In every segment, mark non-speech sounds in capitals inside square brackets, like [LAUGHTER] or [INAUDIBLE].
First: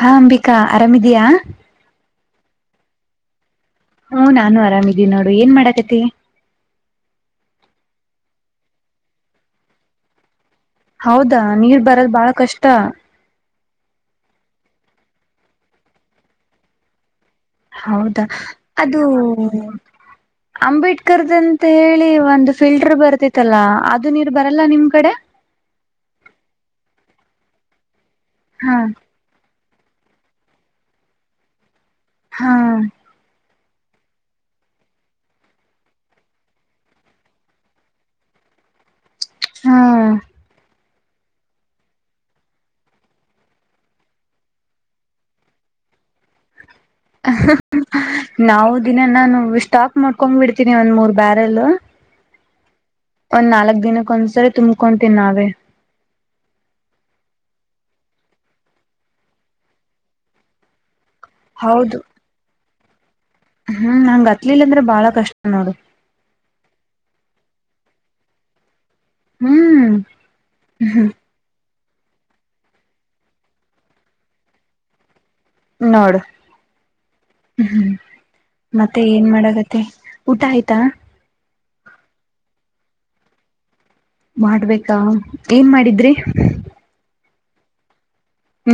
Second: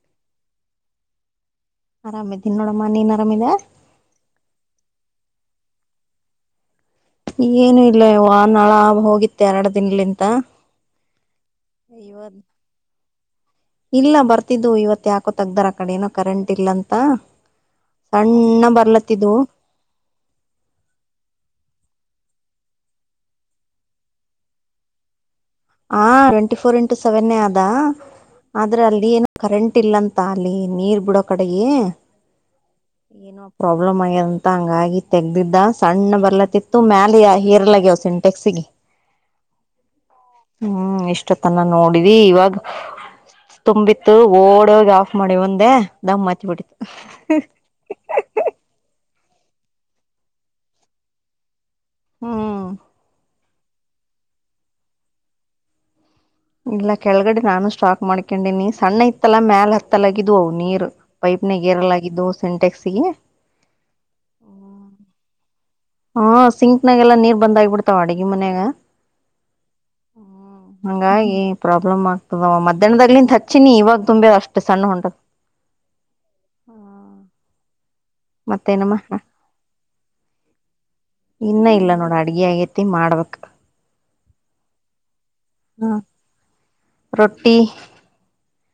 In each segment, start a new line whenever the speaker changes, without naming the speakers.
ಹಾ ಅಂಬಿಕಾ ಆರಾಮಿದಿಯಾ
ಆರಾಮ ಇದಿನ್ ನೋಡಮ್ಮ ನೀನ್ ಆರಾಮಿದೆ
ಹ್ಮ ನಾನು ಆರಾಮಿದೀನಿ ನೋಡು ಏನ್ ಮಾಡಾಕತಿ
ಏನು ಇಲ್ಲ ಇ ನಾಳ ಹೋಗಿತ್ತ ಎರಡು ದಿನಲಿಂತ
ಹೌದಾ ನೀರ್ ಬರದು ಬಾಳ ಕಷ್ಟ
ಇಲ್ಲ ಬರ್ತಿದ್ದು ಇವತ್ ಯಾಕೋ ತಗ್ದಾರ ಆ ಕಡೆ ಏನೋ ಕರೆಂಟ್ ಇಲ್ಲ ಅಂತ
ಹೌದಾ
ಸಣ್ಣ
ಅದು
ಬರ್ಲತ್ತಿದ್ದು
ಅಂಬೇಡ್ಕರ್ದ ಅಂತ ಹೇಳಿ ಒಂದು ಫಿಲ್ಟರ್ ಬರ್ತಿತ್ತಲ್ಲಾ ಅದು ನೀರ್ ಬರಲ್ಲ ನಿಮ್ ಕಡೆ
ಹ ಟ್ವೆಂಟಿ ಫೋರ್ ಇಂಟು ಸೆವೆನ್ೇ ಆದ
ಹಾ
ಆದ್ರ ಅಲ್ಲಿ ಕರೆಂಟ್ ಇಲ್ಲಂತ ಅಲ್ಲಿ ನೀರ್ ಬಿಡೋ ಕಡೆೆಯ
ಹಾ
ಏನು ಪ್ರಾಬ್ಲಮ್ ಆಗ್ಯದ ಅಂತ ಹಂಗಾಗಿ ತೆಗ್ದಿದ್ದ ಸಣ್ಣ ಬರ್ಲತಿತ್ತು ಮ್ಯಾಲ ಹೀರ್ಲ ಆಗ್ಯಾವ್ ಸಿಂಟೆಕ್ಸಿಗೆ
ಹಾ
ಹ್ಮ್ ಇಷ್ಟ ತನ್ನ ನೋಡಿದಿ ಇವಾಗ ತುಂಬಿತ್ತು ಓಡೋಗ ಆಫ್ ಮಾಡಿ ಒಂದೆ ದಮ್ ಮತಿ ಬಿಿಟ್ಟಿತ್ತುು
ನಾವು ದಿನ ನಾನು ಸ್ಟಾಕ್ ಮಾಡ್ಕೊಂಡ್ ಬಿಿಡ್ತೀನಿ ಒಂದ್ ಮೂರ್ ಬ್ಯಾರೆಲ್
ಹ್ಮ
ಒಂದ್ ನಾಲ್ಕ್ ದಿನಕ್ಕಂದ್ಸರಿ ತಂಬಕೊತೀನಿ ನಾವೇ
ಇಲ್ಲ ಕೆಳಗಡೆ ನಾನು ಸ್ಟಾಕ್ ಮಾಡ್ಕೊಂಡೀನಿ ಸಣ್ಣ ಇತ್ತಲ ಮ್ಯಾಲ ಹತ್ತಲಗಿದ್ ನೀರ್ ಪೈಪ್ ನ
ಹೌದು
ೇರಲಾಗಿದ್ದು ಸಿಂಟೆಕ್ಸ್ಗೆ
ಹ್ಮ್ ನಂಗ್ ಅತ್ಲಿಲ್ಲ ಅಂದ್ರೆ ಬಾಳ ಕಷ್ಟ ನೋಡಿ
ಹಾ ಸಿಂಕ್ನಾಗೆಲ್ಲ ನೀರ್ ಬಂದಾಗಿಬಿಡ್ತಾವ ಅಡಗಿ ಮನ್ಯಾಗ
ಹ್ಮ್
ಹ್ಮ
ಹ್ಮ್
ಹಾಗಂಗಾಗಿ ಪ್ರಾಬ್ಲಮ್ ಆಗ್ತದವ ಮಧ್ಯಾಹ್ದಾಗ್ಲಿಂತ ಹಚ್ಚಿನಿ ಇವಾಗ ತುಂಬೆ ಅಷ್ಟ ಸಣ್ಣ ಹೊಂಟ್
ನಡ ಹ್ಮ್
ಮತ್ತೇನಮ್ಮ
ಮತ್ತೆ ಏನ್ ಮಾಡಗತ್ತ ಊಟ ಆಯ್ತಾ
ಇನ್ನು ಇಲ್ಲ ನೋಡ ಅಡ್ಗೆ ಆಗೈತಿ ಮಾಡ್ಬೇಕಕ್
ಮಾಡ್ಬೇಕಾ ಏನ್
ಹ
ಮಾಡಿದ್ರಿ
ರೊಟ್ಟಿ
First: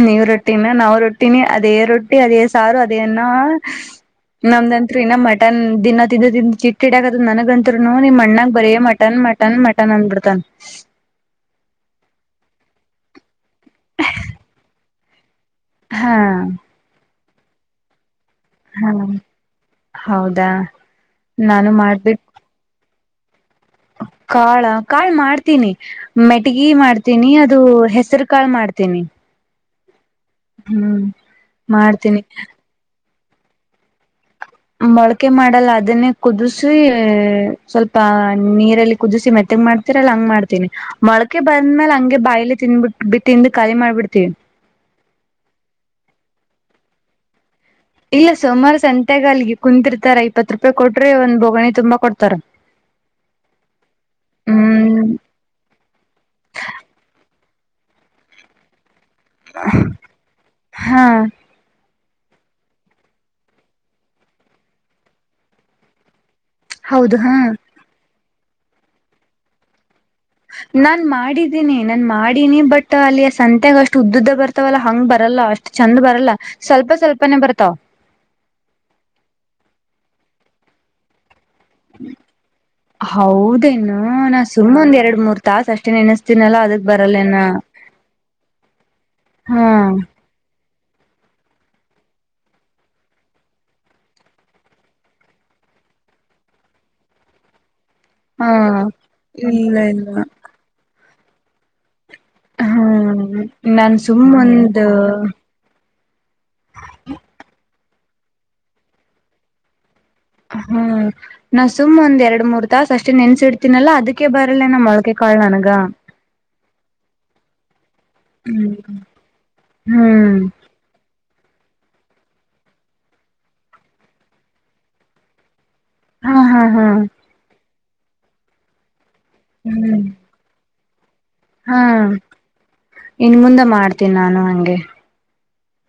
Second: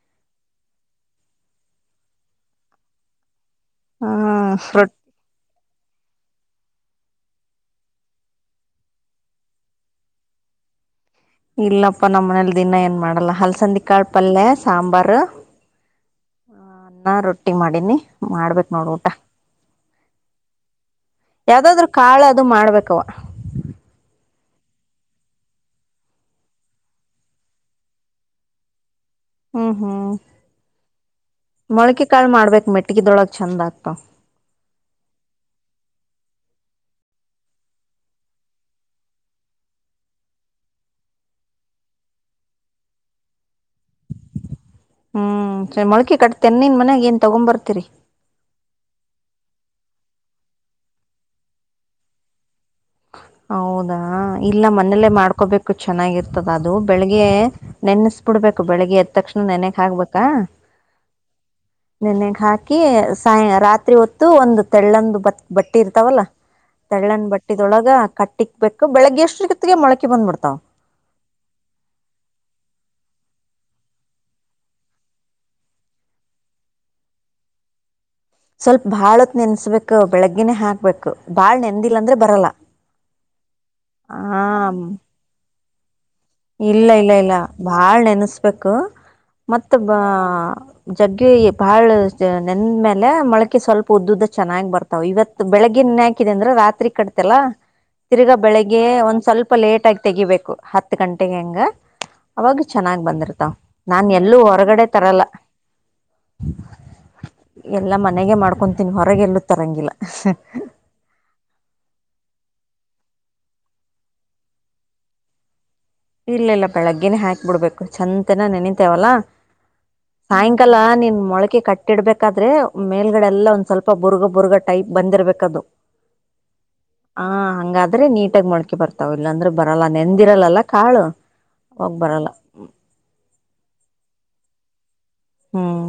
ನೀವ್ ರೊಟ್ಟಿನ ನಾವ್ ರೊಟ್ಟಿನಿ ಅದೇ ರೊಟ್ಟಿ ಅದೇ ಸಾರು ಅದೇನ
ಹ ರೊಟ್ಟಿ
ನಮ್ದಂತ್ರು ಇನ್ನ ಮ ಮಟನ್ ದಿನ ತಿಂದ ತ ಚಿಟ್ಕಿಡಾಕದ ನನ್ಗತ್ರುನು ನಿಮ್ ಅಣ್ಣಾಗ ಬರೀ ಮಟನ್ ಮಟನ್ ಮಟನ್ ಅಂದಬಿಡ್ತನ್
ಇಲ್ಲಪ್ಪ ನಮ್ಮ್ ಮನೇಲಿ ದಿನ ಏನ್ ಮಾಡಲ್ಲ ಹಲಸಂದಿ ಕಾಳ ಪಲ್ಯೆ ಸಾಂಬಾರ
ಹಾ
ಅನ್ನ ರೊಟ್ಟಿ ಮಾಡಿನಿ ಮಾಡ್ಬೇಕ
ಹಾ ಹೌದಾ ನಾನು
ಯಾವ್ದಾದ್ರು
ಮಾಡ್ಬಿ
ಕಾಳು ಅದು ಮಾಡ್ಬೇಕವ
ಕಾಳ ಕಾಳ್ ಮಾಡ್ತೀನಿ ಮೆಟಗಿ ಮಾಡ್ತೀನಿ ಅದು ಹೆಸರು ಕಾಳ ಮಾಡ್ತೀನಿ
ಹ್ಮ್ ಹ್ಮ್
ಹ್ಮ್
ಮೊಳಕೆ
ಮಾಡ್ತೀನಿ
ಕಾಳ ಮಾಡ್ಬೇಕಕ್ ಮೆಟ್ಗದೊಳಗ್ ಚಂದ ಆಗ್ತಾವ
ಮೊಳಕೆ ಮಾಡಲ್ಲ ಅದನ್ನೇ ಕುದಿಸಿ ಸ್ವಲ್ಪ ನೀರಲ್ಲಿ ಕುದಿಸಿ ಮೆತ್ತಗ್ ಮಾಡ್ ರ ಹಂಗ್ ಮಾಡ್ತಿನಿ ಮೊಳಕೆ ಬಂದ್ಮೇಲೆ ಹಂಗೆ ಬಾಯಿಲಿ ತಿಿಂದ್ಬಿಟ್ಟ ತಿಂದು ಕಲಿಿ ಮಾಡ್ಬಿಡ್ತೀವಿ
ಹ್ಮ್ ಸರಿ ಮೊಳಕೆ ಕಟ್ಟೆನ್ನನ್ ಮನ್ಯಾಗ ಏನ್ ತಗೊ್ ಬರ್ತೀರಿ
ಇಲ್ಲ ಸುಮಾರು ಸಂತೆಗ ಅಲ್ಲಿಗೆ ಕುಂತಿರ್ತಾರ ಇಪ್ಪತ್ತು ರೂಪಾಯಿ ಕೊಟ್ರಿ ಒಂದ್ ಬೋಗಣಿ ತುಂಬಾ ಕೊಡ್ತಾರ
ಹೌದಾ ಇಲ್ಲ
ಹ್ಮ್
ಮನೇಲ್ಲೇ ಮಾಡ್ಕೊಬೇಕು ಚೆನ್ನಾಗಿರ್ತದ ಅದು ಬೆಳಿಗ್ಗೆ ನೆನೆಸ್ಬಿಡ್ಬೇಕು ಬೆಳಿಗ್ಗೆ ಎತ್ತ ತಕ್ಷಣ ನೆನೆಗ್ ಹಗ್ಬೇಕಾ
ಹಾ
ನೆನೆಗ್ ಹಾಕಿ ಸಾಯ ರಾತ್ರಿ ಹೊತ್ತು ಒಂದು ತೆಳ್ಳಂದು ಬ ಬಟ್ಟೆ ಇರ್ತಾವಲ್ಲ
ಹೌದು
ತಳ್ಳನ್
ಹಾ
ಬಟ್ಟಿದೊಳಗ ಕಟ್ಟಿಕ್ಬೇಕು ಬೆಳಿಗ್ಗೆ ಎಷ್ಟ್ರ ಜೊಿಗೆ ಮೊಳಕೆ ಬಂದ್ಬಿಡ್ತಾವ್
ನಾನ್ ಮಾಡಿದ್ದೀನಿ ನಾನನ್ ಮಾಡಿನಿ ಬಟ್ ಅಲ್ಲಿ ಸಂತೆಾಗ ಅಷ್ಟು ಉದ್ದದ್ದ ಬರ್ತವಲ್ಲ ಹಂಗ್ ಬರಲ್ಲ ಅಷ್ಟ ಚಂದ ಬರಲ್ಲ ಸ್ವಲ್ಪ ಸ್ವಲ್ಪನೇ ಬರ್ತಾವ
ಸ್ವಲ್ಪ ಬಾಳತ್ ನೆನ್ಸ್ಬೇಕು ಬೆಳಗ್ಗೆಿನೇ ಹಾಕ್ಬೇಕು ಬಾಳ್ ನೆನ್
ಹೌದೇನು
ಆ
ನಾ ಸುಮ್ಮ್ ಒಂದ್ ಎರಡು ಮೂರ್ ತಾಸ ಅಷ್ಟೇ ನೆನಸ್ತ
ಇಲ್ಲ ಇಲ್ಲ ಇಲ್ಲ ಬಾಳ್ ನೆನಸ್ಬೇಕು ಮತ್ತ
ಹ್ಮ್
ಬಾ ಜಗ್ಗಿ ಬಾಳ ನೆಂದ ಮೇಲೆ ಮೊಳಕೆ ಸ್ವಲ್ಪ ಉದ್ದದ್ದ ಚೆನ್ನಾಗಿ ಬರ್ತದೆ ಇವತ್ತು ಬೆಳಗ್ಗೆನ್ ಹಾಕಿದೆ ಅಂದ್ರ ರಾತ್ರಿ ಕಟ್ತಲ್ಲ ತಿರ್ಗಾ
ಹಾ
ಬೆಳಿಗ್ಗೆ ಒಂದ್ ಸ್ವಲ್ಪ
ಇಲ್ಲ
ಲೇಟ್ ಆಗಿ
ಇಲ್ಲ
ತೆಗಿಬೇಕು ಹತ್ತು ಗಂಟೆೆಗೆ ಹಂಗ ಅವಾಗ ಚೆನ್ನಾಗ್
ಹ್ಮ
ಬಂದಿರ್ತಾವ್ ನಾನ್
ಸುಮ್ಮ
ಎಲ್ಲೂ
ಒಂದು
ಹೊರಗಡೆ ತರಲ್ಲ ಎಲ್ಲ ಮನೆಗೆ ಮಾಡ್ಕೊತೀನಿ ಹೊರಗೆ ಎಲ್ಲೂ ತರಂಗಿಲ್ಲ
ಹ್ಮ್ ನಾ ಸುಮ್ ಒಂದ್ ಎರಡ್ ಮೂರ್ ತಸ್ ಅಷ್ಟೇ ನೆನ್ಸಿಡ್ತಿನನಲ್ಲ ಅದಕ್ಕೆ ಬರಲ್ಲೇ ನಮ್ಮ ಮೊಳ್ಕೆ ಕಾಳ ನನಗ
ಇಲ್ಲ ಇಲ್ಲ ಬೆಳಗ್ಗೆಿನ ಹಾಕ್ ಬಿಡ್ಬೇಕು ಚಂದ
ಹ್ಮ್
ನೆನಂತೇವಲ್ಲ
ಹ್ಮ್
ಸಾಯಂಕಾಲ ನೀನ್ ಮೊಳಕೆ ಕಟ್ಟ ಕಟ್ಟಿಡ್ಬೇಕಾದ್ರೆ ಮೇಲ್ಗಡೆ ಎಲ್ಲ ಒಂದ್ ಸ್ವಲ್ಪ ಬುರ್ಗ ಬುರ್ಗ ಟೈಪ್ ಬಂದಿರ್ಬೇಕದು
ಹಾ ಹಾ ಹಾ
ಹ ಹಂಗಾದ್ರೆ ನೀಟಾಗಿ ಮೊಕೆ ಬರ್ತಾವ್ ಇಲ್ಲಾಂದ್ರೆ ಬರಲ್ಲ
ಹ್ಮ್
ನೆಂದಿರಲ್ಲಲ್ಲ ಕಾಳು
ಹಾ
ಹೋಗ್ ಬರಲ್ಲ
ಇನ್ ಮುುಂದೆ ಮಾಡ್ತೀನಿ ನಾನು ಹಂಗೆ
ಹ್ಮ್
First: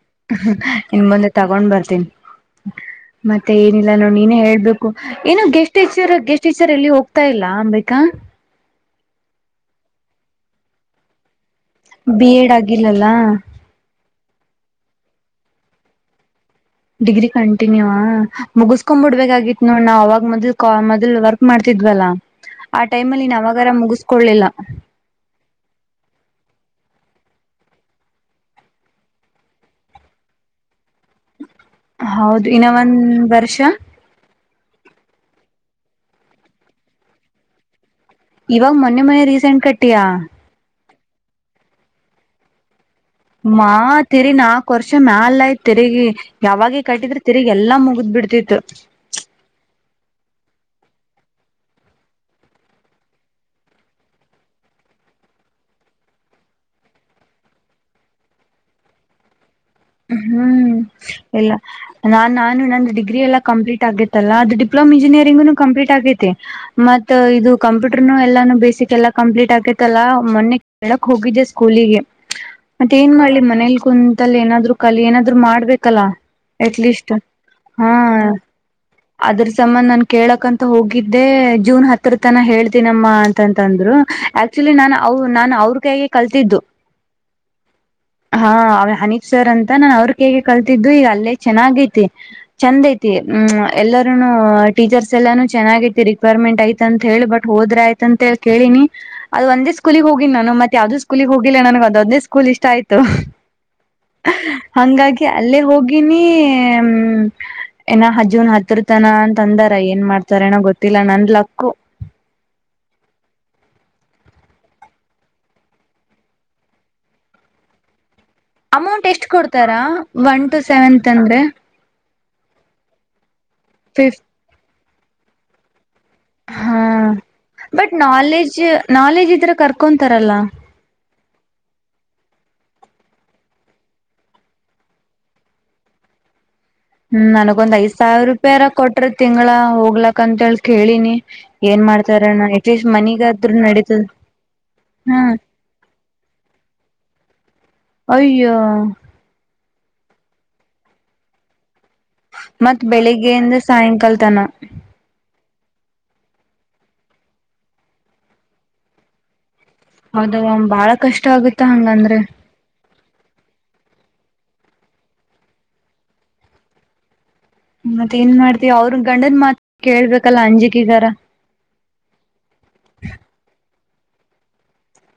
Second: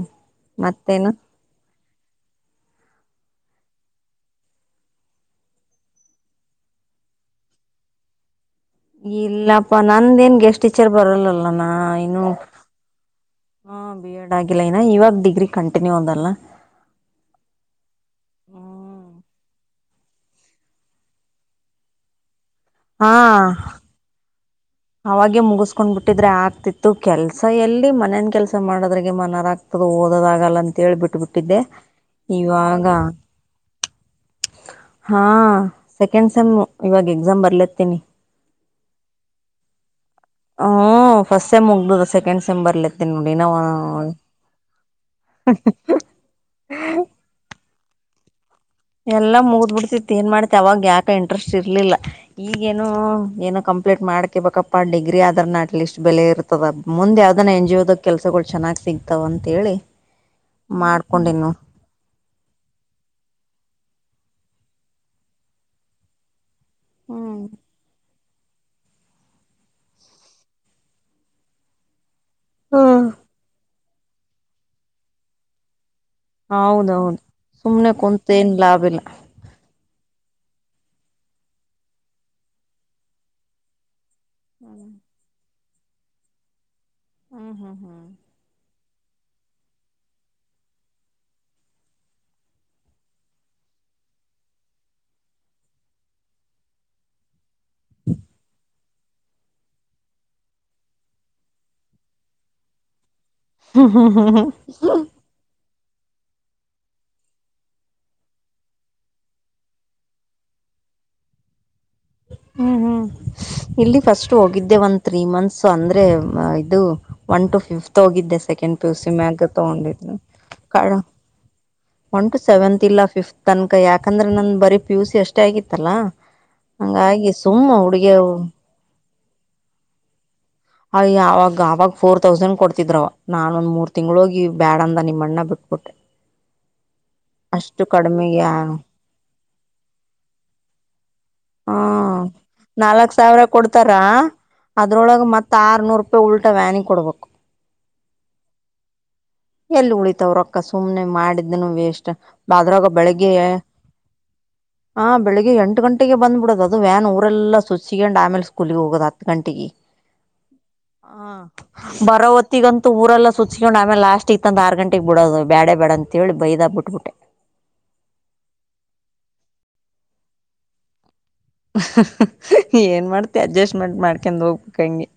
ಇನ್ ಮುಂದೆ ತಗೊಂಡ್ ಬರ್ತೀನಿ
ಹ
ಮತ್ತೆ ಏನಿಲ್ಲ ನೋಡ್ ನೀನೇ ಹೇಳ್ಬೇಕು ಏನೋ ಗೆಸ್ಟ್ ಚರ್ ಗೆಸ್ಟ್ ಟೀಚರ್ ಎಲ್ಲಿ ಹೋಗ್ತಾ ಇಲ್ಲಾ ಅಂಬಬೇಕಾ
ಇಲ್ಲಪ್ಪಾ ನಂದೇನ್ ಗೆಸ್ಟ್ ಟೀಚರ್ ಬರಲ್ಲಲ್ಲ
ಬಿ ಎಡ್ ಆಗಿಲ್ಲಲ್ಲ
ಹಾ ಬಿ ಎಡ್ ಆಗಿಲ್ಲ ಇನ ಇವಾಗ ಡಿಗ್ರಿ ಕಂಟಿನ್ಯೂ ಅದಲ್ಲ
ಡಿಗ್ರಿ ಕಂಟಿನ್ಯೂ ಮುಗಿಸಸ್ಕೊ್ ಬಿಡ್ಬೇಕಾಗಿತ್ತು ನೋಡ್ ನಾ ಅವವಾಗ ಮೊದಲ್ ಕ ಮೊದ್ಲ್ ವರ್ಕ್ ಮಾಡ್ತಿದ್ವಲ್ಲಾ
[UNINTELLIGIBLE]
ಆ ಟೈಮ್ ಅಲ್ಲಿ ನಾವಾಗಾರ ಮುಗಿಸ್ಕೊೊಳ್ಳಲಿಲ್ಲ
ಅವಾಗೆ ಮುಗಿಸ್ಕೊಂಡ್ ಬಿಟ್ಟಿದ್ರೆ ಆಗ್ತಿತ್ತು ಕೆಲ್ಸ ಎಲ್ಲಿ ಮನೇನ್ ಕೆಲ್ಸ ಮಾಡೋದ್ರೆ ಮನರ ಆಗ್ತಿ ಮದ ಓದೋದಗಲ್ಲ ಅಂತ ಹೇಳಿ ಬಿಟ್ಟುಬಿಟ್ಟಿದ್ದೆ
ಹೌದು ಇನ್ನ
ಇವಾಗ
ಒಂದ್ ವರ್ಷ
ಹಾ ಸೆಕೆಂಡ್ ಸೆಮ್ಇವಾಗ ಎಕ್ಸಾಮ್ ಬರ್ಲತ್ತೀನಿ
ಇವಾಗ ಮೊನ್ನೆ ಮೊನೆೆ ರೀಸೆಂಟ್ ಕಟ್ಟಿಯಾ
ಹ್ಮ್ ಫಸ್ಟ್ ಸೆಮ್ ಮುಗ್ದ ಸೆಕೆಂಡ್ ಸೆಮ್ ಬರ್ಲತೆ
ಮಾ ತಿರಿ ನಾಕ ವರ್ಷ ಮ್ಯಾಲಯ್ತ್ ತೆರಗಿ ಯಾವಾಗ ಕಟ್ಟಿದ್ರೆ ತಿರುಗ್ ಎಲ್ಲಾ ಮುಗಿದ್ ಬಿಡ್ತಿತ್ತು
ಎಲ್ಲಾ ಮೂದ್ ಬಿಡ್ತಿ ತಿನ್ ಮಾಡ್ತಿ ಅವಾಗ ಯಾಕ ಇಂಟ್ರೆಸ್ಟ್ ಇರ್ಲಿಲ್ಲ ಈಗೇನು ಏನು ಕಂಪ್ಲೀಟ್ ಮಾಡ್ಕ ಬಬೇಕಪ್ಪಾ ಡಿಗ್ರಿ ಆದ್ರ ನ ಅಟ್ ಲೀಸ್ಟ್ ಬೆಲೆ ಇರುತ್ತ ತದ ಮುಂದ್ ಯಾವ್ದನ ಎನ್ ಜಿ ದ ಕೆಲ್ಸಗಳು ಚೆನ್ನ್ ಸಿಗ್ತಾವ ಅಂತ ಹೇಳಿ
ಹ್ಮ್ ಎಲ್ಲ ನಾನ್ ನಾನು ನಂದು ಡಿಗ್ರಿ ಎಲ್ಲ ಕಂಪ್ಲೀಟ್ ಆಗೇತ್ತಲ್ಲ ಅದು ಡಿಪ್ಲೋಮಾ ಇಂಜಿನಿಯರಿಂಗುನು ಕಂಪ್ಲೀಟ್ ಆಗೈತೆ ಮತ್ತ ಇದು
ಹ್ಮ್
ಕಂಪ್ಯೂಟರ್ನು ಎಲ್ಲಾನು ಬೇಸಿಕ್ ಎಲ್ಲ ಕಂಪ್ಲೀಟ್ ಆಕೈತಲ್ಲ ಮೊನ್ನೆ ಕೇಳಕ್ ಹೋಗಿದ್ದೆ ಸ್ಕೂಲಿಗೆ ಮತ್ತ ಏನ್ ಮಾಡ್ಲಿ ಮನೇಲಿ ಕುಂತಲ್ಲಿ ಏನಾದ್ರು ಕಲಿ ಏನಾದ್ರು ಮಾಡ್ಬೇಕಲ್ಲ ಎಟ್ಲೀಸ್
ಹೌದೌದು
ಹಾ
ಸುಮ್ನೆ ಕುಂತ ಏನ್ ಲಾಭ ಇಲ್ಲ
ಅದ್ರ ಸಂಬಂಧನ್ ಕೇಳಕಂತ ಹೋಗಿದ್ದೆ ಜೂನ್ ಹತ್ರರ ತನ ಹೇಳ್ತನಮ್ಮ ಅಂತಂತಂದ್ರು ಆಕ್ಚುಲಿ ನಾನು
ಹ್ಮ್
ಅವ ನಾನು ಅವ್ರ ಕೈಗೆ ಕಲ್ತಿದ್ದು
ಹಾ ಹಾ ಹಾ
ಹಾ ಹನೀಪ್ ಸರ್ ಅಂತ ನಾನ್ ಅವ್ರ ಕ ಹೇಗೆ ಕಲ್ತಿದ್ದು ಈಗ ಅಲ್ಲೇ ಚೆನ್ನಾಗೈತಿ ಚಂದ ಐತಿ ಹ ಎಲ್ಲರೂನು ಟೀಚರ್ಸ್ ಎಲ್ಲಾನು ಚೆನ್ನಾಗ ಐತಿ ರಿಕ್ವರ್ಮೆಂಟ್ ಐತ ಅಂತ ಹೇಳಿ ಬಟ್ ಹೋದ್ರ ಆಯ್ತಂತೇಳ ಕೇಳಿನಿ ಅದು ಒಂದೇ ಸ್ಕೂಲಿಗೆ ಹೋಗಿನಿ ನಾನು ಮತ್ತ ಯಾವ್ದದ ಸ್ಲಿ ಹೋಗಿಲ್ಲನಗೆ ಅದೇ ಸ್ ಇಷ್ಟ ಆಯ್ತು
ಹ್ಮ್ ಹಾ ಹಾ ಹಾ
ಹಂಗಾಗಿ ಅಲ್ಲೇ ಹೋಗಿನಿ ಏನ ಹಜೂನ್ ಹತ್ರರತನ ಅಂತ ತಂದಾರ ಏನ್ ಮಾಡ್ತಾರ ಏನೋ ಗೊತ್ತಿಲ್ಲ ನಂದ್ ಲಕ್ಕ
ಹ್ಮ್ ಹ್ಮ್ ಇಲ್ಲಿ ಫಸ್ಟ್ ಹೋಗಿದ್ದೆ ಒಂದ ತ್ರೀ ಮಂತ್ಸ್ ಅಂದ್ರೆ ಇದು ಒನ್ ಟು ಫಿಫತ್ ಹೋಗಿದ್ದೆ ಸೆಕೆಂಡ್
ಅಮೌಂಟ್
ಪಿುಸಿ
ಎಷ್ಟು
ಮ್ಯಾಗ
ಕೊಡ್ತಾರಾ
ತಗೊಂಡಿದ್ನ
ಒನ್ ಟು
ಕಳ
ಸೆವೆಂತ್ ಅಂದ್ರೆ
ಒನ್ ಟು ಸೆವೆಂತ್ ಇಲ್ಲ ಫಿಫ್ತ್ ತನಕ
ಫಿಫ್
ಯಾಕಂದ್ರೆ ನಂದ ಬರೀ ಪಿ ಯು ಸಿ ಅಷ್ಟೇ ಆಗಿತ್ತಲ್ಲಾ
ಹಾ ಬಟ್ ನಾಲೆಜ್ ನಾಲೆಜ್ ಇದ್ರೆ ಕರ್ಕೊಂತಾರಲ್ಲ
ಆ ಯಾವಾಗ ಅವಾವಾಗ ಫೋರ್ ತೌಸಂಡ್ ಕೊಡ್ತಿದ್ವ ನಾನೊಂದ ಮೂರ್ ತಿಂಗ್ಳ ಹೋಗಿ ಬ್ಯಾಡ ಅಂದ ನಿಮ್ಮ ಅಣ್ಣ ಬಿಟ್ಬಿಟ್ಟೆ [UNINTELLIGIBLE]
ಹ್ಮ್ ನನಗ ಒಂದ್
ಅಷ್ಟು
ಐದ ಸಾವಿರ
ಕಡಿಮೆಗೆ
ರೂಪಾಯಿರ ಕೊಟ್ರ ತಿಂಗಳ ಹೋಗ್ಲಕ್ ಅಂತೇಳಿ ಕೇಳಿನಿ
ಹಾ
ಏನ್ ಮಾಡ್ತಾರಣ್ಣ ಅಟ್ಲೀಸ್ಟ್ ಮನಗಾದ್ರೂ ನಡೀತದ ಹಾ
ಅದ್ರೊಳಗೆ ಮತ್ ಆರ್ನೂರ್ ರೂಪಾಯಿ ಉಲ್ಟಾ ವ್ಯಾನಿ ಕೊಡ್ಬೇಕು
ಅಯ್ಯ
ಎಲ್ಲಿ ಉಳಿತವ್ರೊಕ್ಕ ಸುಮ್ನೆ ಮಾಡಿದ್ನು ವೇಸ್
ಮತ್
ಬೆಳಗ್ಗೆ ಬೆಳಗ್ಗೆ
ಬೆಳಿಗ್ಗೆಯಿಂದ ಸಾಯಂಕಾಲ ತನ
ಎ ಗಂ ಗಟ್ಟಿಗೆ ಬ್ಬ ಬಿಡೋದು ಅದು ವ್ಯಾನ್ ಊರೆಲ್ಲ ಸುಚ್ಕೊಂಡ್ ಆಮೇಲೆ ಸ್ಕೂಲಿಗೆ ಹೋಗೋದು ಹತ್ತು ಗಂಟೆಗೆ
ಹೌದ ಬಾಳ ಕಷ್ಟ ಆಗತ್ತ ಹಂಗಂದ್ರೆ
ಇಗಂತೂಊಲ್ಲ ಸುಚ್ಕೊಂಡ್ ಆಮೇ ಲಾಸ್ಟ್ ಇತ್ತಂತಂದ ಆರು ಗಂಟೆಗೆ ಬಿಡೋದು ಬೇಡ ಬೇಡ ಅಂತಿ ಬೈದ ಬಿಟ್ಬಿಟ್ಟೆ
ಮತ್ತೆ ಏನ್ ಮಾಡ್ತತಿವಿ ಅವ್ರ ಗಂಡದ ಮಾತ್ ಕೇಳ್ಬೇಕಲ್ಲಾ ಅಂಜಿಕೆಗಾರ
ಏನ್ ಮಾಡ್ತಿ ಅಡ್ಜಸ್ಟ್ಮೆಂಟ್ ಮಾಡ್ಕೊಂಡ್ ಹೋಗ್ಬೇಕುಂಗೆ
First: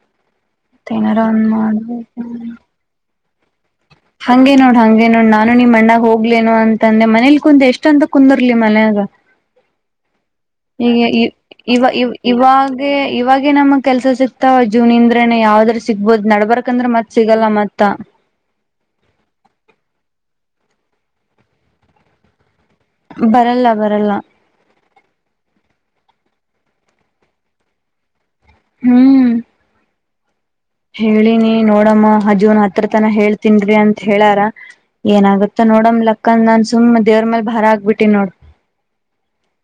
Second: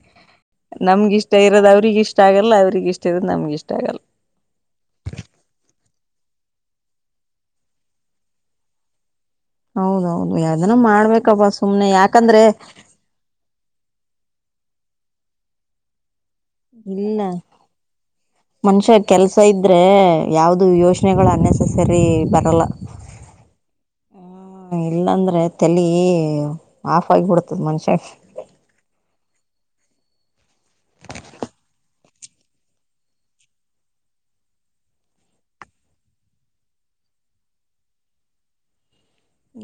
ಮತ್
ನಮ್ಗ
ಏನಾರ
ಇಷ್ಟ
ಒಂದ್
ಇರೋದ ಅವ್ರಿಗ ಇಷ್ಟ
ಮಾಡ್ಬೇಕು
ಆಗಲ್ಲ ಅವ್ರಿಗ ಇಷ್ಟ ಇರೋದ್ ನಮ್ಗ ಇಷ್ಟ ಆಗಲ್ಲ
ಹಂಗೆ ನೋಡ್ ಹಂಗೆ ನೋಡ್ ನಾನು ನಿಮ್ ಅಣ್ಣಾಗ ಹೋಗ್ಲೇನು ಅಂತ ಅಂದೆ ಮನೇಲಿ ಕುಂತ ಎಷ್ಟ ಅಂತ ಕುಂದರ್ಲಿ ಮನ್ಯಾಗ
ಹೌದೌದು ಯದನ್ನು
ಈಗ
ಮಾಡ್ಬೇಕಪ್ಪ ಸುಮ್ನೆ ಯಾಕಂದ್ರೆ
ಇವಾಗೇ ನಮ್ ಕೆಲ್ಸ ಸಿಕ್ತಾವ ಜೂನ್ ಇಂದ್ರೇನ ಯಾವ್ದ್ರ ಸಿಗ್ಬಹದು ನಡ್ಬಾರ ಯಾಕಂದ್ರೆ ಮತ್
ಇಲ್ಲ
ಸಿಗಲ್ಲ ಮತ್ತ
ಮನುಷ್ಯ ಕೆಲ್ಸ ಇದ್ರೆ ಯಾವವು್ದ ಯೋಜನೆಗಳು ಅನ್ೆಸಸರಿ ಬರಲ್ಲ
ಬರಲ್ಲ ಬರಲ್ಲ
ಹ ಇಲ್ಲಾಂದ್ರೆ ತೆಲಿ ಆಫ್ ಆಗಿಬಿಡ್ತದ ಮನುಷ್ಯ
ಹ್ಮ್ ಹೇಳಿನಿ ನೋಡಮ್ಮ ಅಜುನ್ ಹತ್ರ ತನ ಹೇಳ್ತನ್ ಅಂತ ಹೇಳಾರ ಏನಾಗಗುತ್ತ ನೋಡ್ ಲಕ್ಕಂದ ನಂದ ಸು್ ದವ್ರ ಮೇಲ್ ಭಾರ ಆಗ್ಬಿಟ್ಟಿ ನೋಡ್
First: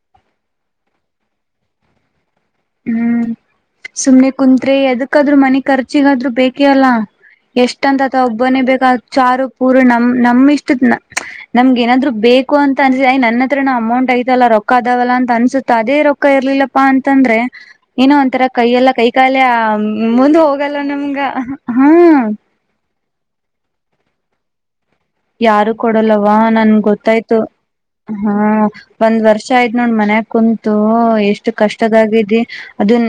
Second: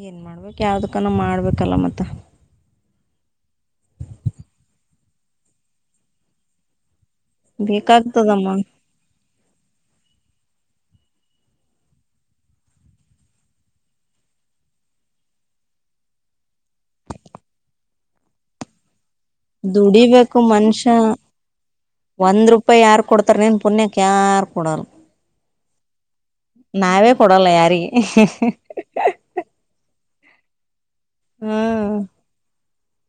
ಏನ್ ಮಾಡ್ಬೇಕು ಯಾವ್ದಕ್ಕಾನ ಮಾಡ್ಬೇಕಲ್ಲ ಮತ್ತ
ಹ್ಮ್ ಸುಮ್ಮನೆ ಕುಂತ್ರಿ ಎದಕ್ಕಾದ್ ಮನೆ ಖರ್ಚಿಗಾದ್ರು ಬೇಕೇ ಅಲ್ಲ ಎಷ್ಟಂತತ
ಬೇಕಾಗ್ತದಮ್ಮ
ಒಬ್ಬನೇ ಬೇಕ ಚಾರು ಪೂರು ನಮ ನಮ ಇಷ್ಟತ್ನ ನಮ್ಗೆ ಏನಾದ್ರು ಬೇಕ ಅನ್ಸತಯ ನನ್ನ ಹತ್ರನ ಅಮೌಂಟ್ ಐತಲ್ಲ ರೊಕ್ ಅಾವಲ್ಲ ಅನ್ಸುತ್ತ ಅದ ರೊ ಅಕ್ಕ ಇರ್ಲಿಲ್ಲಪ್ಪಾ ಅಂತಂದ್ರೆ ಏನೋ ಒಂಥರ ಕೈಯ ಎಲ್ಲ ಕೈಕಾಲೆ ಮುಂದ
ದುಡಿಬೇಕು
ಹೋಗಲ್ಲ ನಮ್ಗ ಹಾ
ಪಪ್ಪ ಯಾರು ಕೊಡ್ತಾರೆ ನೀನ್ ಪುಣ್ಯಕ್ಕೆ ಯಾರು ಕೊಡೋರು
ಯಾರು ಕೊಡಲ್ಲವಾ ನನ್
ನಾವೇ
ಗೊತ್ತಾಯ್ತು
ಕೊಡಲ್ಲ ಯಾರಿಗೆ
ಹ ಒಂದ್ ವರ್ಷ ಷ ಆಯ್ ನೋಡ್ ಮನ್ಯಕ್ ಕುಂತು ಎಷ್ಟು
ಹ್ಮ್
ಕಷ್ಟದಾಗಿದಿ ಅದನ್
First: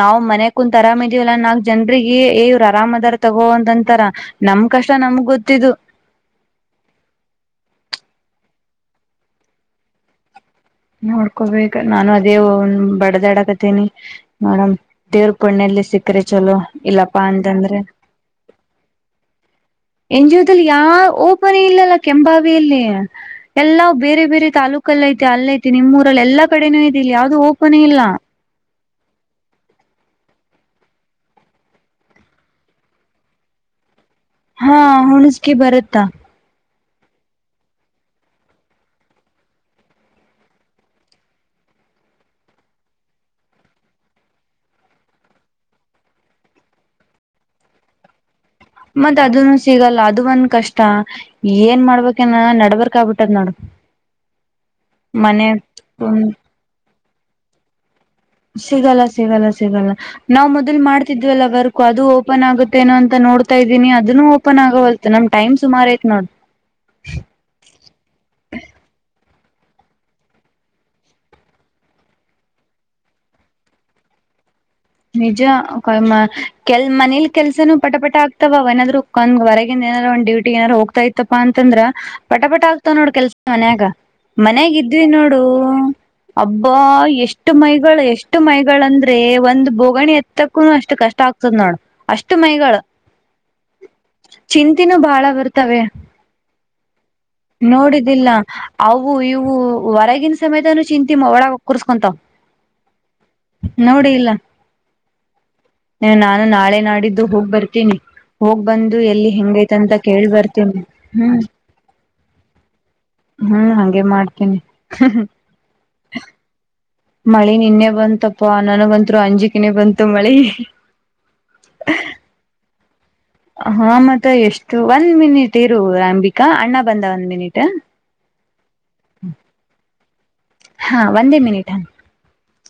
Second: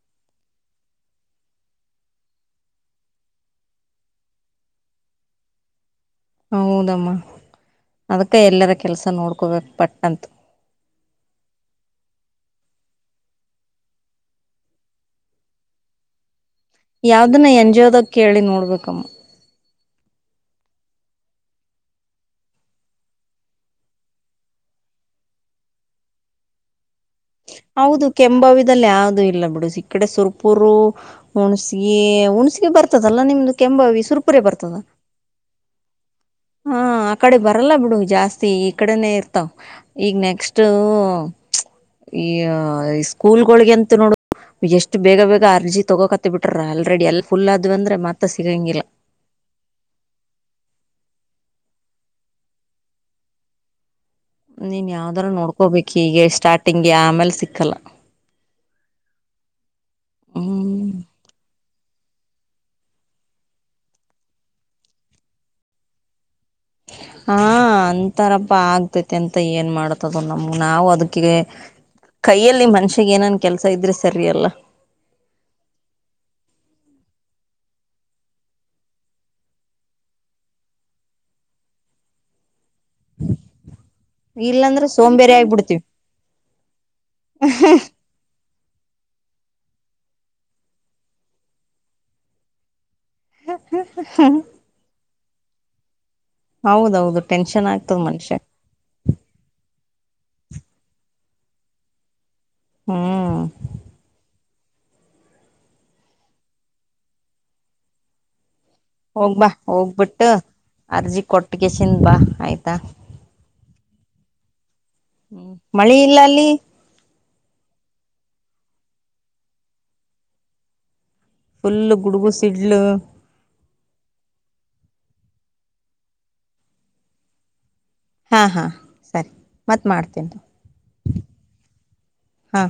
ನಾವ್ ಮನೆ ಕುಂತತ್ ಆರಾಮ್ ಇದಿವವಲ್ಲ ನಾಕ್ ಜನ್ರಿಗೆ ವ್ರು ಆರಾಮದಾರ್ ತಗೋಂತಂತಾರ ನಮ್ ಕಷ್ಟ ನಮ್ಗ್ ಗೊತ್ತಿದ್ದು
ಹೌದಮ್ಮ ಅದಕ್ಕೆ ಎಲ್ಲರ ಕೆಲಸ ನೋಡ್ಕೋಬೇಕು ಪಟ್ಟಂತು
ನೋಡ್ಕೋಬೇಕ ನಾನು ಅದೇ ಒ ಬಡದಡಕತೇನಿ ಮಡ್ ದೇವ್ರ ಪಣ್ಣೆಯಲ್ಲಿ ಸಿಕ್ಕ್ರೆ ಚಲೋ ಇಲ್ಲಪ್ಪಾ
ಯಾವ್ದನ ಎನ್
ಅಂತಂದ್ರೆ
ಜಿ ಒದ ಕೇಳಿ ನೋಡ್ಬೇಕಮ್ಮ
ಎನ್ ಜದಲ್ಲಿ ಯಾವ ಓಪನಿ ಇಲ್ಲಲ್ಲ ಕೆಂಬಾವಿಯಲ್ಲಿ ಎಲ್ಲಾ ಬೇರೆ ಬೇರೆ ತಾಲೂಕಲ್ಲ ಐತಿ ಅಲ್ಲೈಐತಿ ನಿಮ್ೂಊರಲ್ಲಿ ಎಲ್ಲಾ ಕಡೆನೂ ಇದಿಲ್ಲ ಯಾವವು್ದ ಹೋಗ
ಹೌದು ಕೆಂಂಬವಿದದಲ್ಲಿ ಯಾವುೂ ಇಲ್ಲ ಬಿ ಈ ಕಡೆ ಸುರ್ಪುರು ಹುಣ್ಸಿಗೆಿ ಹುಣ್ಸಿಗೆಿ ಬರ್ತದಲ್ಲ ನಿಮ್ದು ಕೆಂಂಬಾವಿ ಸುರ್ಪು
ಹಾ ಹುಣಸ್ಕಿ ಬರುತ್ತಾ
ಹಾ ಆ ಕಡೆ ಬರಲ್ಲ ಬಿಡು ಜಾಸ್ತಿ ಈ ಕಡೆನೇ ಇರ್ತಾವ್ ಈಗ್ ನೆಕ್ಸ್ಟ್ ಈ ಸ್ಕೂಲ್ಗಳೊಗೆಂತು ನೋಡ ಎಷ್ಟು ಬೇಗ ಬೇಗ ಅರ್ಜಿ ತೊಗೋಕತ್ತ ಬಿಟ್ರ ಆಲ್ರೆಡಿ ಎಲ್ ಫುಲ್ ಆದ್ ಅಂದ್ರೆ ಮತ್ರ ಸಿಗಂಗಿಲ್ಲ
ಮತ್ತ್ ಅದನು ಸಿಗಲ್ಲ ಅದು ಒಂದ್ ಕಷ್ಟ ಏನ್ ಮಾಡ್ಬೇಕನ ನಡ್ಬರ್ಕ್ ಆಗ್ಬಿಟ್ಟದ್ ನೋಡು
ನೀನ್ ಯಾವ್ದಾರ
ಮನೆ
ನೋಡ್ಕೋಬೇಕು ಹೀಗೆ ಸ್ಟಾರ್ಟಿಂಗ್ಗೆ ಆಮೇಲೆ ಸಿಕ್ಕಲ್ಲ
ಸಿಗಲ್ಲ ಸಿಗಲ್ಲ ಸಿಗಲ್ಲ ನಾವ್ ಮೊದ್ಲ್
ಹ್ಮ್
ಮಾಡ್ತಿದ್ವಲ್ಲ ಬರ್ ಅದು ಓಪನ್ ಆಗುತ್ತ ನು ಅಂತ ನೋತಾ ಇದೀನ ಅದುೂ ಓಪನ್ ಆಗೋಲ್ ನಮ ಮ್ ಸುಮಾರ ಐತ ನೋಡ
ಹಾ ಅಂತಾರಪ್ಪ ಆಗ್ತೇತಿ ಅಂತ ಏನ್ ಮಾಡ್ತದ ನಮ ನಾವವು ಅದಕ ಕೈಯಲ್ಲಿ ಮನ್ಷ್ಯಗ್ ಏನನ್ ಕೆಲ್ಸ ಇದ್ರೆ ಸರಿ ಅಲ್ಲ
ನಿಜ ಕೆಲ್ ಮನೇಲಿ ಕೆಲ್ಸನೂ ಪಟಪಟ ಆಗ್ತಾವ ಅವ ಏನಾದ್ರು ಒಂದ್ರೆಗ ಏನಾರ ಒ ಡೂಟಿ ಏನಾರರು ಹೋಗ್ತಾಐತ್ತಪ್ಪ ಅಂದ್ರ ಪಟಪಟ ಆಗ್ತಾವ ನೋಡ್ ಕೆಲ್ಸ ಮನ್ಯಾಗ.
ಇಲ್ಲಾಂದ್ರೆ
ಮನಾಗಿದ್ವಿ
ಸೋಂಬೇರಿ
ನೋಡು
ಆಗ್ಬಿಡ್ತಿವಿ
ಅಬ್ಬಾ ಎಷ್ಟು ಮೈಗಳು ಎಷ್ಟು. ಬಿಟ್ಟು ಮೈಗಳಂದ್ರೆ ಒಂದು. ಬೋಗಣಿ ಎತ್ತಕ್ಕ ಅಷ್ಟು ಕಷ್ಟ ಆಗ್ತದ ನೋಡ ಅಷ್ಟು ಮೈಗಳ್.
ಹ ಹ ಹ.
ಚಿಂತಿನೂ ಬಾಳ ಬರ್ತವೆ.
ಹೌದೌದು ಟೆನ್ಷನ್ ಆಗ್ತದ
ನೋಡಿದಿಲ್ಲ
ಮನುಷ್ಯಗ್.
ಅವು ಇವು ಹೊರಗಿನ ಸಮೇತನು ಚಿಂತಿ ಒಳಗ ಒಕ್ಕುರ್ಸ್ಕೊಂತಾವ್.
ಹ್ಮ್
ನೋಡಿ ಇಲ್ಲ. ಏ ನಾನು ನಾಳೆ ನಾಡಿದ್ದು ಹೋಗ್ ಬರ್ತೀನಿ. ಹೋಗ್ ಬಂದು ಎಲ್ಲಿ
ಹೋಗ್ಬಾ
ಹೆಂಗೈತ ಅಂತ
ಹೋಗ್ಬಿಟ್ಟು
ಕೇಳಿ ಬರ್ತೇನಿ
ಅರ್ಜಿ
ಹ್ಮ್.
ಕೊಟ್ಟಗೆಸಿಂದ ಬಾ ಆಯ್ತಾ
ಹ್ಮ್ ಹಂಗೆ ಮಾಡ್ತೀನಿ.
ಹ್ಮ್ ಮಳೆ ಇಲ್ಲ ಅಲ್ಲಿ.
ಮಳಿ ನಿನ್ನೆ ಬಂತಪ್ಪಾ ನನಗಂತ್ರು ಅಂಜಿಕಿನೇ ಬಂತು ಮಳಿ.
ಫುಲ್ ಗುಡುಗು ಸಿಡ್ಲು.
ಹಾ ಮತ್ತ ಎಷ್ಟು, ಒಂದ್ ಮಿನಿಟ್ ಇರು ಅಂಬಿಕಾ ಅಣ್ಣ ಬಂದ ಒಂದ್ ಮಿನಿಟ.
ಹಾ ಹಾ ಸರಿ ಮತ್ ಮಾಡ್ತೀನ್ರಿ.
ಹಾ ಒಂದೇ ಮಿನಿಟ.
ಹಾ